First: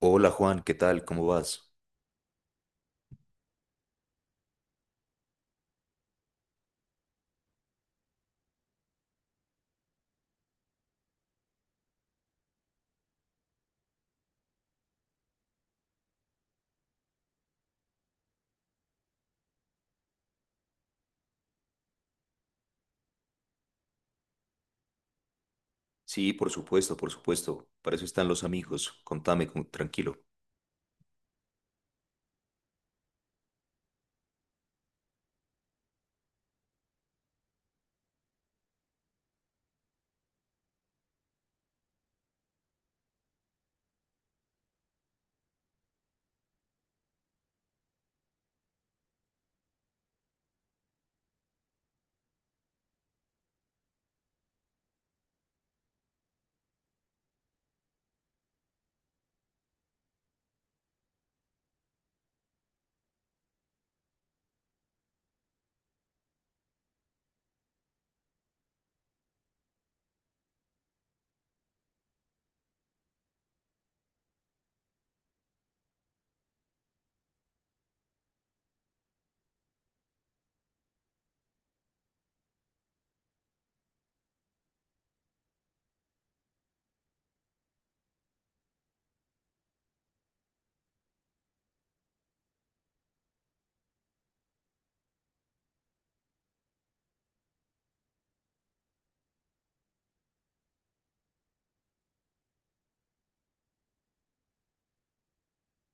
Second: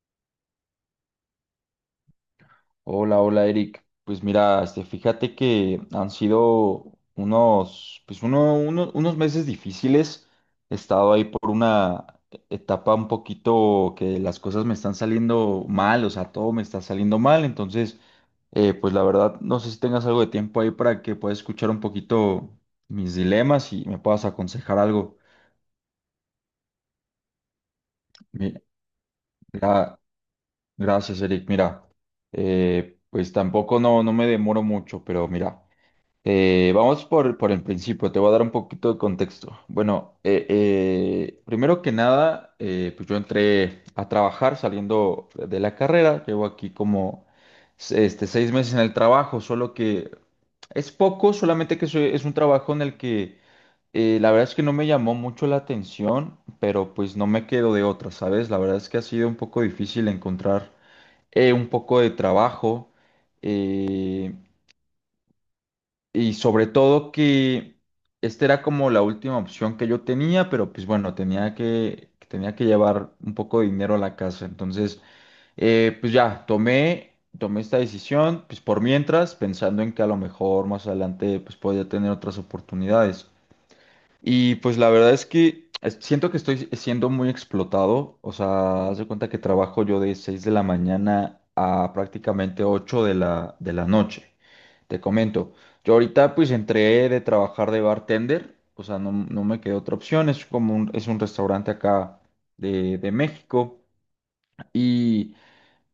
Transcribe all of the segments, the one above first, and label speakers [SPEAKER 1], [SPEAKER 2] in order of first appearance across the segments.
[SPEAKER 1] Hola Juan, ¿qué tal? ¿Cómo vas?
[SPEAKER 2] Hola, hola Eric. Pues mira, este, fíjate que han sido unos, pues unos meses difíciles. He estado ahí por una etapa un poquito que las cosas me están saliendo mal, o sea, todo me está saliendo mal. Entonces, pues la verdad, no sé si tengas algo de tiempo ahí para que puedas escuchar un poquito mis dilemas y me puedas aconsejar algo.
[SPEAKER 1] Sí, por supuesto, por supuesto. Para eso están los
[SPEAKER 2] Mi-
[SPEAKER 1] amigos. Contame,
[SPEAKER 2] gra-
[SPEAKER 1] tranquilo.
[SPEAKER 2] Gracias, Eric. Mira, pues tampoco no me demoro mucho, pero mira. Vamos por el principio, te voy a dar un poquito de contexto. Bueno, primero que nada, pues yo entré a trabajar saliendo de la carrera, llevo aquí como este, 6 meses en el trabajo, solo que es poco, solamente que es un trabajo en el que la verdad es que no me llamó mucho la atención, pero pues no me quedo de otra, ¿sabes? La verdad es que ha sido un poco difícil encontrar un poco de trabajo. eh, y sobre todo que esta era como la última opción que yo tenía, pero pues bueno, tenía que llevar un poco de dinero a la casa. Entonces, pues ya, tomé esta decisión, pues por mientras, pensando en que a lo mejor más adelante pues podía tener otras oportunidades. Y pues la verdad es que siento que estoy siendo muy explotado. O sea, haz de cuenta que trabajo yo de 6 de la mañana a prácticamente 8 de la noche. Te comento. Yo ahorita pues entré de trabajar de bartender. O sea, no me quedó otra opción. Es es un restaurante acá de México.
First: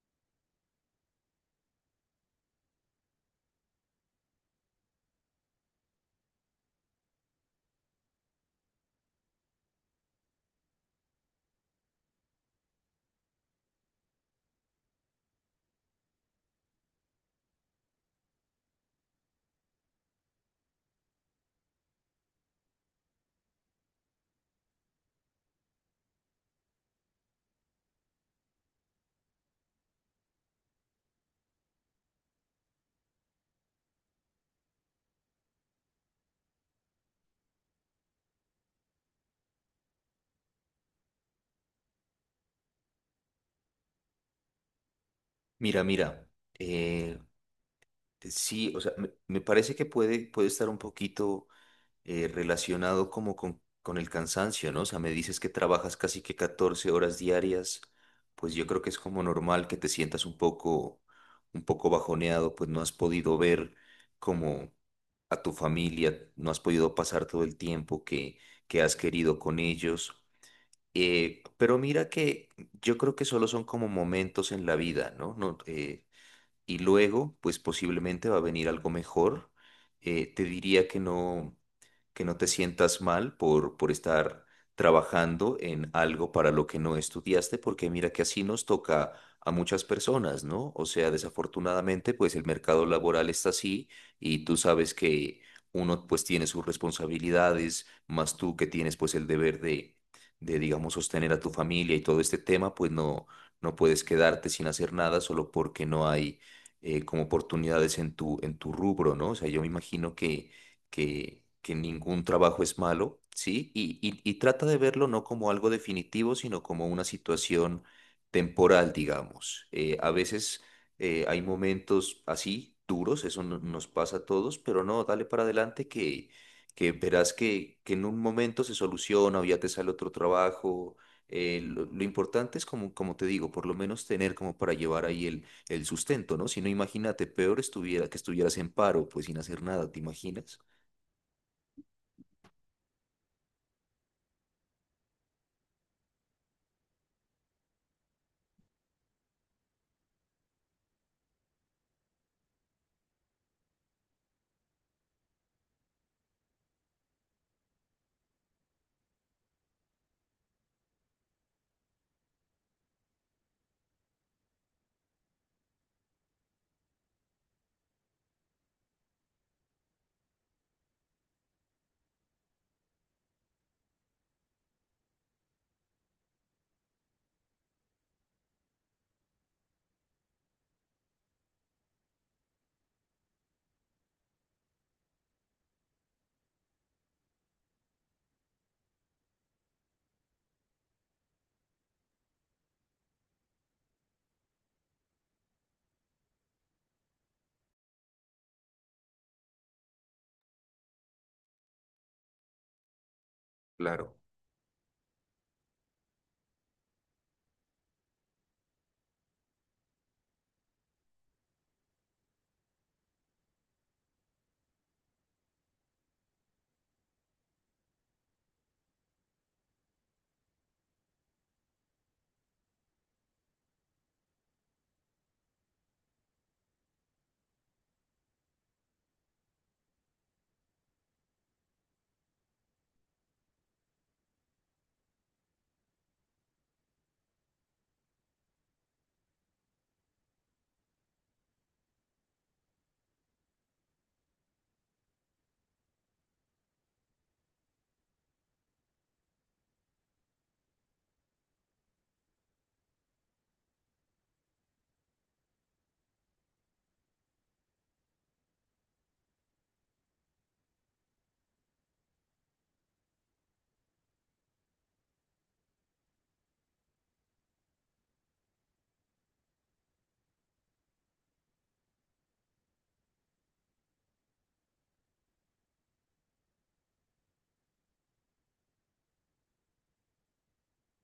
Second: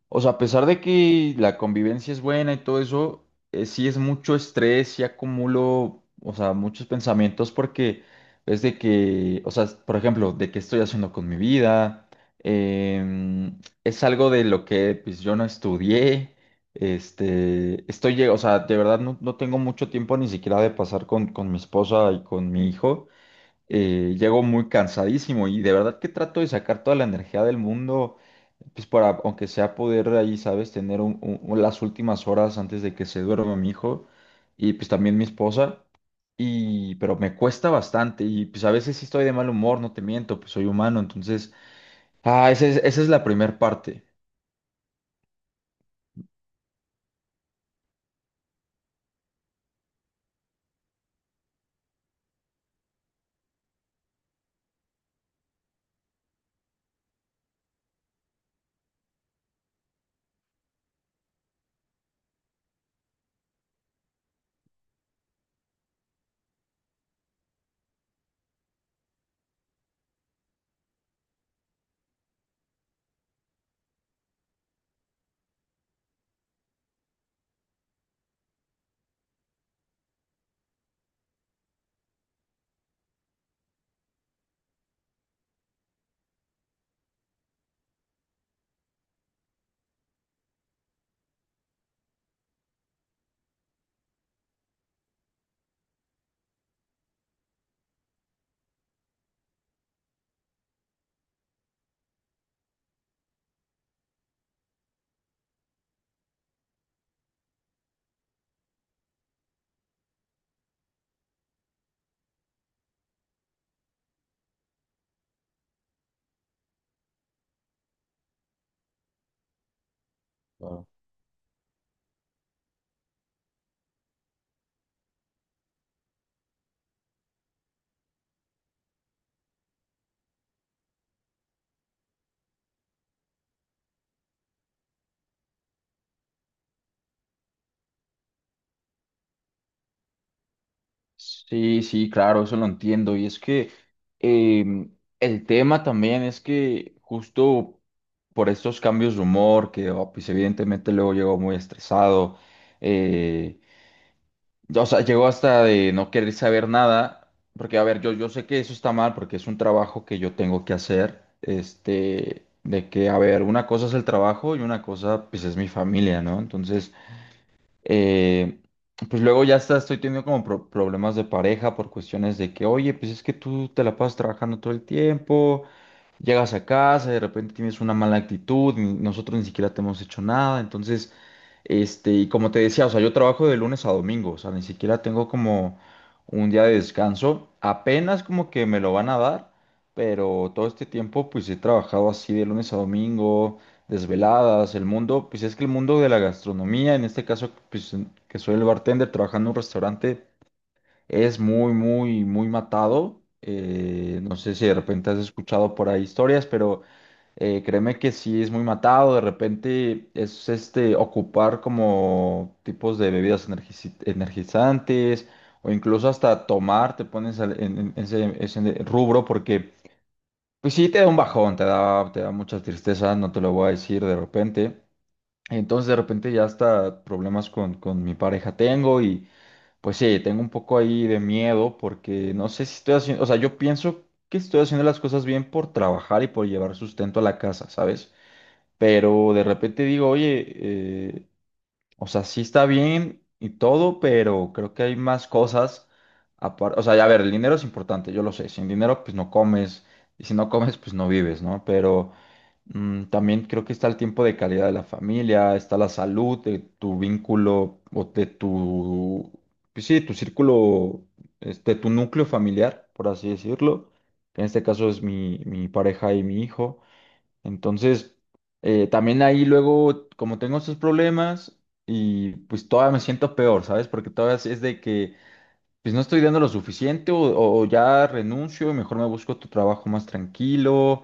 [SPEAKER 2] O sea, a pesar de que la convivencia es buena y todo eso, sí es mucho estrés, sí acumulo, o sea, muchos pensamientos porque es de que, o sea, por ejemplo, de qué estoy haciendo con mi vida, es algo de lo que pues yo no estudié, este, o sea, de verdad no tengo mucho tiempo ni siquiera de pasar con mi esposa y con mi hijo, llego muy cansadísimo y de verdad que trato de sacar toda la energía del mundo pues para, aunque sea poder ahí, ¿sabes? Tener las últimas horas antes de que se duerma mi hijo y pues también mi esposa. Pero me cuesta bastante y pues a veces sí estoy de mal humor, no te miento, pues soy humano, entonces, esa es la primera parte.
[SPEAKER 1] Mira, mira. eh, sí, o sea, me parece que puede estar un poquito relacionado como con el cansancio, ¿no? O sea, me dices que trabajas casi que 14 horas diarias, pues yo creo que es como normal que te sientas un poco bajoneado, pues no has podido ver como a tu familia, no has podido pasar todo el tiempo que has querido con ellos. Pero mira que yo creo que solo son como momentos en la vida, ¿no? No, y luego, pues posiblemente va a venir algo mejor. Te diría que no te sientas mal por estar trabajando en algo para lo que no estudiaste, porque mira que así nos toca a muchas personas, ¿no? O sea, desafortunadamente, pues el mercado laboral está así y tú sabes que uno pues tiene sus responsabilidades, más tú que tienes pues el deber de digamos, sostener a tu familia y todo este tema, pues no, no puedes quedarte sin hacer nada solo porque no hay como oportunidades en tu rubro, ¿no? O sea, yo me imagino que ningún trabajo es malo, ¿sí? Y trata de verlo no como algo definitivo, sino como una situación temporal, digamos. A veces
[SPEAKER 2] Claro.
[SPEAKER 1] hay momentos así, duros, eso nos pasa a todos, pero no, dale para adelante que verás que en un momento se soluciona o ya te sale otro trabajo. Lo importante es como, como te digo, por lo menos tener como para llevar ahí el sustento, ¿no? Si no, imagínate, peor estuviera que estuvieras en paro, pues sin hacer nada, ¿te imaginas?
[SPEAKER 2] Sí, sí, claro, eso lo entiendo. Y es que em, el tema también es que justo por estos cambios de humor, que pues evidentemente luego llego muy estresado. eh, O sea, llegó hasta de no querer saber nada, porque a ver, yo sé que eso está mal, porque es un trabajo que yo tengo que hacer, este, de que, a ver, una cosa es el trabajo y una cosa, pues, es mi familia, ¿no? Entonces, eh, pues luego ya está, estoy teniendo como problemas de pareja por cuestiones de que, oye, pues es que tú te la pasas trabajando todo el tiempo. Llegas a casa, de repente tienes una mala actitud, nosotros ni siquiera te hemos hecho nada, entonces, este, y como te decía, o sea, yo trabajo de lunes a domingo, o sea, ni siquiera tengo como un día de descanso, apenas como que me lo van a dar, pero todo este tiempo pues he trabajado así de lunes a domingo, desveladas, el mundo, pues es que el mundo de la gastronomía, en este caso, pues que soy el bartender trabajando en un restaurante. Es muy, muy, muy matado.
[SPEAKER 1] Claro.
[SPEAKER 2] No sé si de repente has escuchado por ahí historias, pero créeme que sí es muy matado. De repente es este ocupar como tipos de bebidas energizantes o incluso hasta tomar, te pones en ese rubro porque pues sí te da un bajón, te da mucha tristeza, no te lo voy a decir de repente. Entonces de repente ya hasta problemas con mi pareja tengo. Pues sí, tengo un poco ahí de miedo porque no sé si estoy haciendo, o sea, yo pienso que estoy haciendo las cosas bien por trabajar y por llevar sustento a la casa, ¿sabes? Pero de repente digo, oye, eh, o sea, sí está bien y todo, pero creo que hay más cosas. O sea, ya, a ver, el dinero es importante, yo lo sé, sin dinero pues no comes y si no comes pues no vives, ¿no? Pero. También creo que está el tiempo de calidad de la familia, está la salud de tu vínculo o de tu, pues sí, tu círculo, este, tu núcleo familiar, por así decirlo, que en este caso es mi pareja y mi hijo. Entonces, también ahí luego, como tengo estos problemas y pues todavía me siento peor, ¿sabes? Porque todavía es de que pues no estoy dando lo suficiente, o ya renuncio y mejor me busco otro trabajo más tranquilo,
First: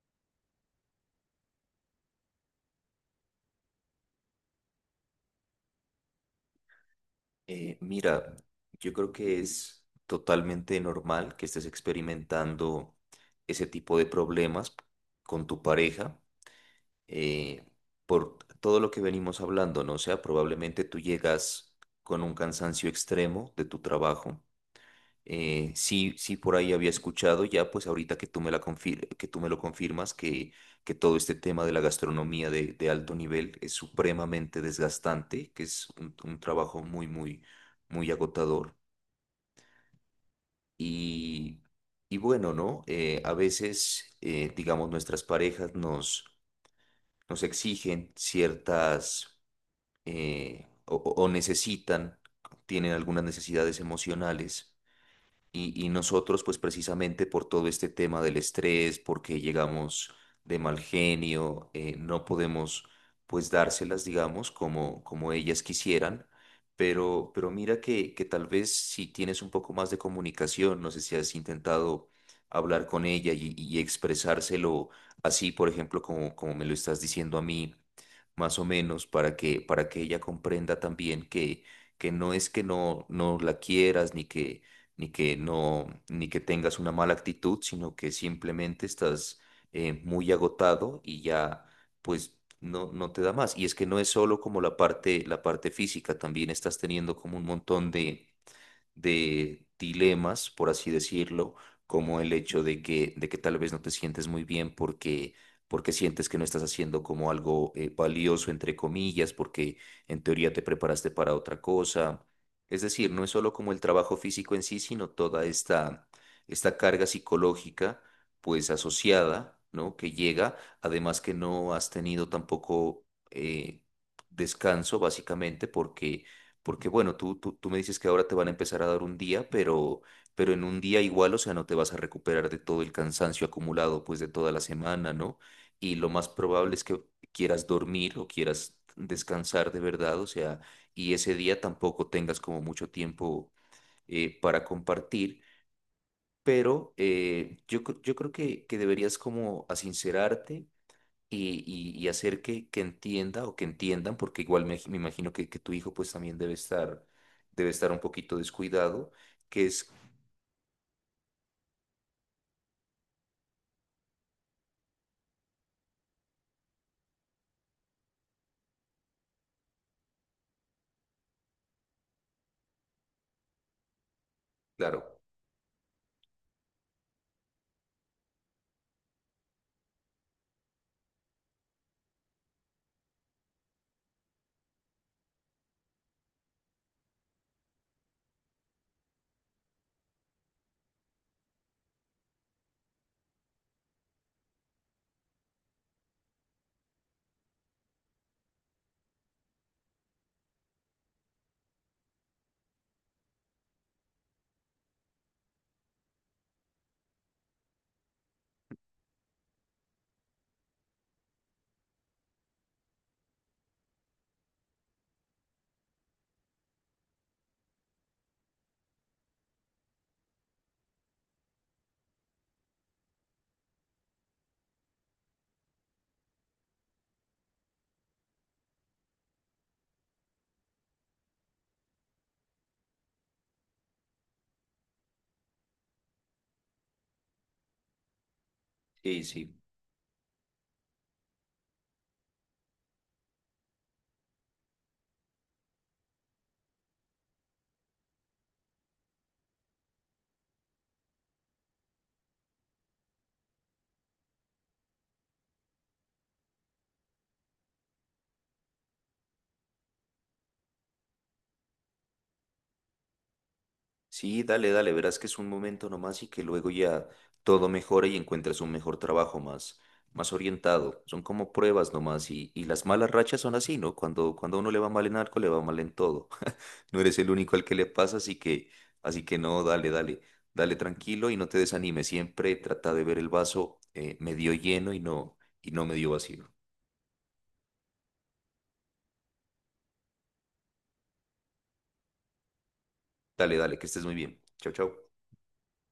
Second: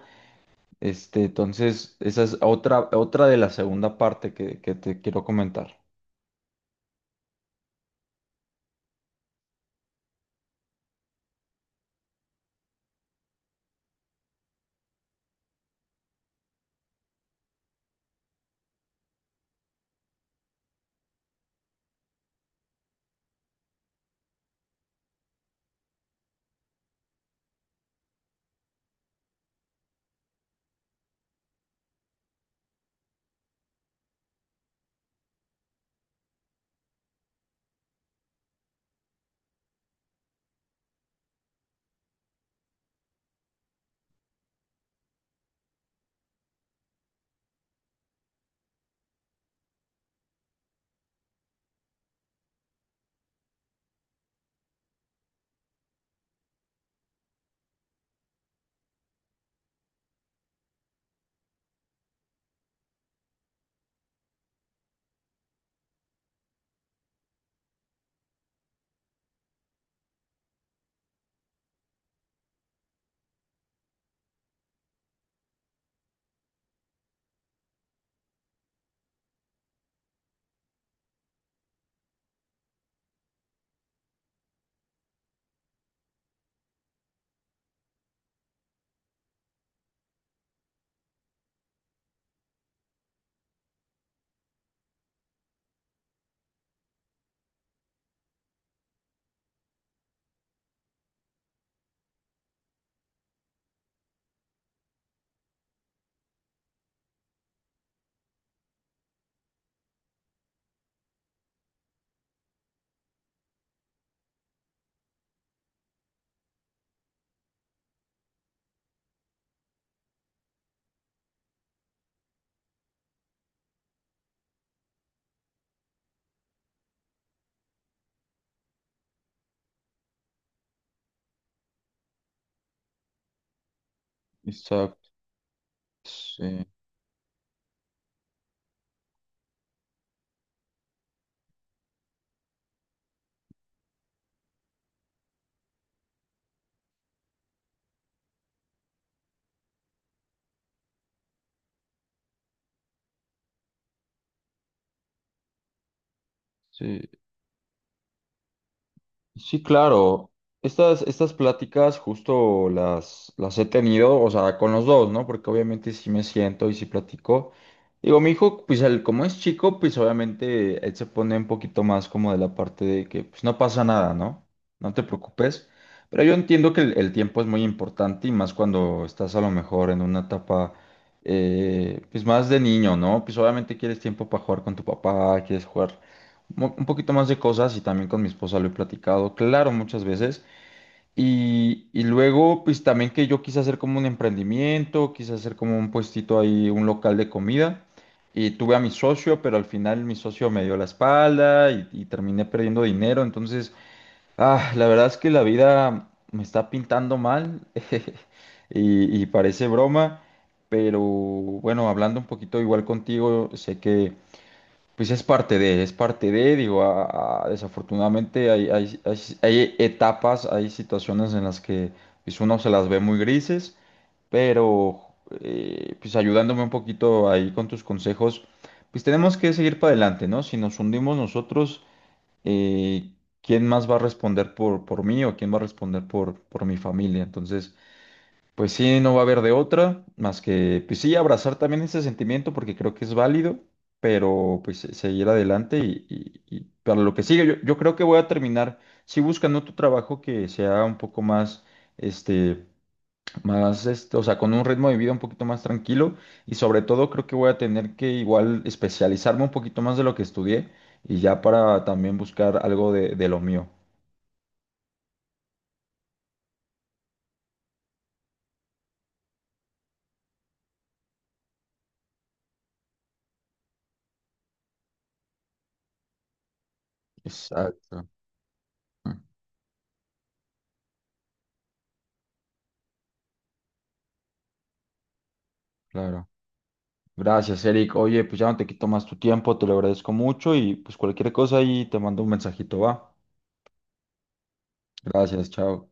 [SPEAKER 2] este, entonces, esa es otra de la segunda parte que te quiero comentar.
[SPEAKER 1] Mira, yo creo que es totalmente normal que estés experimentando ese tipo de problemas con tu pareja, eh, por todo lo que venimos hablando, ¿no? O sea, probablemente tú llegas con un cansancio extremo de tu trabajo. Sí, sí, por ahí había escuchado ya, pues ahorita que tú me la que tú me lo confirmas, que todo este tema de la gastronomía de alto nivel es supremamente desgastante, que es un trabajo muy, muy, muy agotador. Y, y bueno, ¿no? A veces, digamos, nuestras parejas nos exigen o necesitan, tienen algunas necesidades emocionales. Y nosotros, pues precisamente por todo este tema del estrés, porque llegamos de mal genio, no podemos pues dárselas, digamos, como, como ellas quisieran. Pero mira que tal vez si tienes un poco más de comunicación, no sé si has intentado hablar con ella y expresárselo así, por ejemplo, como, como me lo estás diciendo a mí, más o menos, para para que ella comprenda también que no es que no, no la quieras ni que ni que no, ni que tengas una mala actitud, sino que simplemente estás muy agotado y ya, pues, no, no te da más. Y es que no es solo como la parte física, también estás teniendo como un montón de dilemas, por así decirlo, como el hecho de de que tal vez no te sientes muy bien porque, porque sientes que no estás haciendo como algo valioso, entre comillas, porque en teoría te preparaste para otra cosa. Es decir, no es solo como el trabajo físico en sí, sino toda esta, esta carga psicológica, pues asociada, ¿no? Que llega, además que no has tenido tampoco eh, descanso básicamente porque porque bueno, tú me dices que ahora te van a empezar a dar un día, pero en un día igual, o sea, no te vas a recuperar de todo el cansancio acumulado pues de toda la
[SPEAKER 2] Exacto.
[SPEAKER 1] semana, ¿no? Y lo más
[SPEAKER 2] Sí,
[SPEAKER 1] probable es que quieras dormir o quieras descansar de verdad, o sea, y ese día tampoco tengas como mucho tiempo para compartir, pero yo creo que deberías como asincerarte y hacer que entienda o que entiendan, porque igual me imagino que tu hijo pues también
[SPEAKER 2] sí.
[SPEAKER 1] debe estar un poquito descuidado,
[SPEAKER 2] Sí,
[SPEAKER 1] que es,
[SPEAKER 2] claro. Estas pláticas justo las he tenido, o sea, con los dos, ¿no? Porque obviamente sí me siento y sí platico. Digo, mi hijo, pues él, como es chico, pues obviamente él se pone un poquito más como de la parte de que pues no pasa nada, ¿no? No te
[SPEAKER 1] claro,
[SPEAKER 2] preocupes. Pero yo entiendo que el tiempo es muy importante y más cuando estás a lo mejor en una etapa, pues más de niño, ¿no? Pues obviamente quieres tiempo para jugar con tu papá, quieres jugar un poquito más de cosas, y también con mi esposa lo he platicado, claro, muchas veces. Y luego, pues también que yo quise hacer como un emprendimiento, quise hacer como un puestito ahí, un local de comida. Y tuve a mi socio, pero al final mi socio me dio la espalda y terminé perdiendo dinero. Entonces, la verdad es que la vida me está pintando mal y parece broma. Pero bueno, hablando un poquito igual contigo, sé que pues es parte de, digo, desafortunadamente hay etapas, hay situaciones en las que pues uno se las ve muy grises, pero pues ayudándome un poquito ahí con tus consejos, pues tenemos que seguir para adelante, ¿no? Si nos hundimos nosotros, eh, ¿quién más va a responder por mí, o quién va a responder por mi familia? Entonces, pues sí, no va
[SPEAKER 1] sí,
[SPEAKER 2] a haber de
[SPEAKER 1] sí.
[SPEAKER 2] otra, más que, pues sí, abrazar también ese sentimiento porque creo que es válido, pero pues seguir adelante. Y para lo que sigue, yo creo que voy a terminar sí buscando otro trabajo que sea un poco este, más, este, o sea, con un ritmo de vida un poquito más tranquilo, y sobre todo creo que voy a tener que igual especializarme un poquito más de lo que estudié y ya para también buscar algo de lo mío.
[SPEAKER 1] Sí, dale, dale, verás que es un momento nomás y que luego ya todo mejora y encuentras un mejor trabajo más, más orientado. Son como pruebas nomás y las malas rachas son así, ¿no? Cuando a uno le va mal en algo, le va mal en todo. No eres el único al que le
[SPEAKER 2] Exacto.
[SPEAKER 1] pasa,
[SPEAKER 2] Mm.
[SPEAKER 1] así que no, dale, dale, dale tranquilo y no te desanimes. Siempre trata de ver el vaso medio lleno y no medio
[SPEAKER 2] Claro.
[SPEAKER 1] vacío.
[SPEAKER 2] Gracias, Eric. Oye, pues ya no te quito más tu tiempo, te lo agradezco mucho y pues cualquier cosa ahí te mando un mensajito, va.
[SPEAKER 1] Dale, dale, que estés muy bien. Chao, chao.
[SPEAKER 2] Gracias, chao.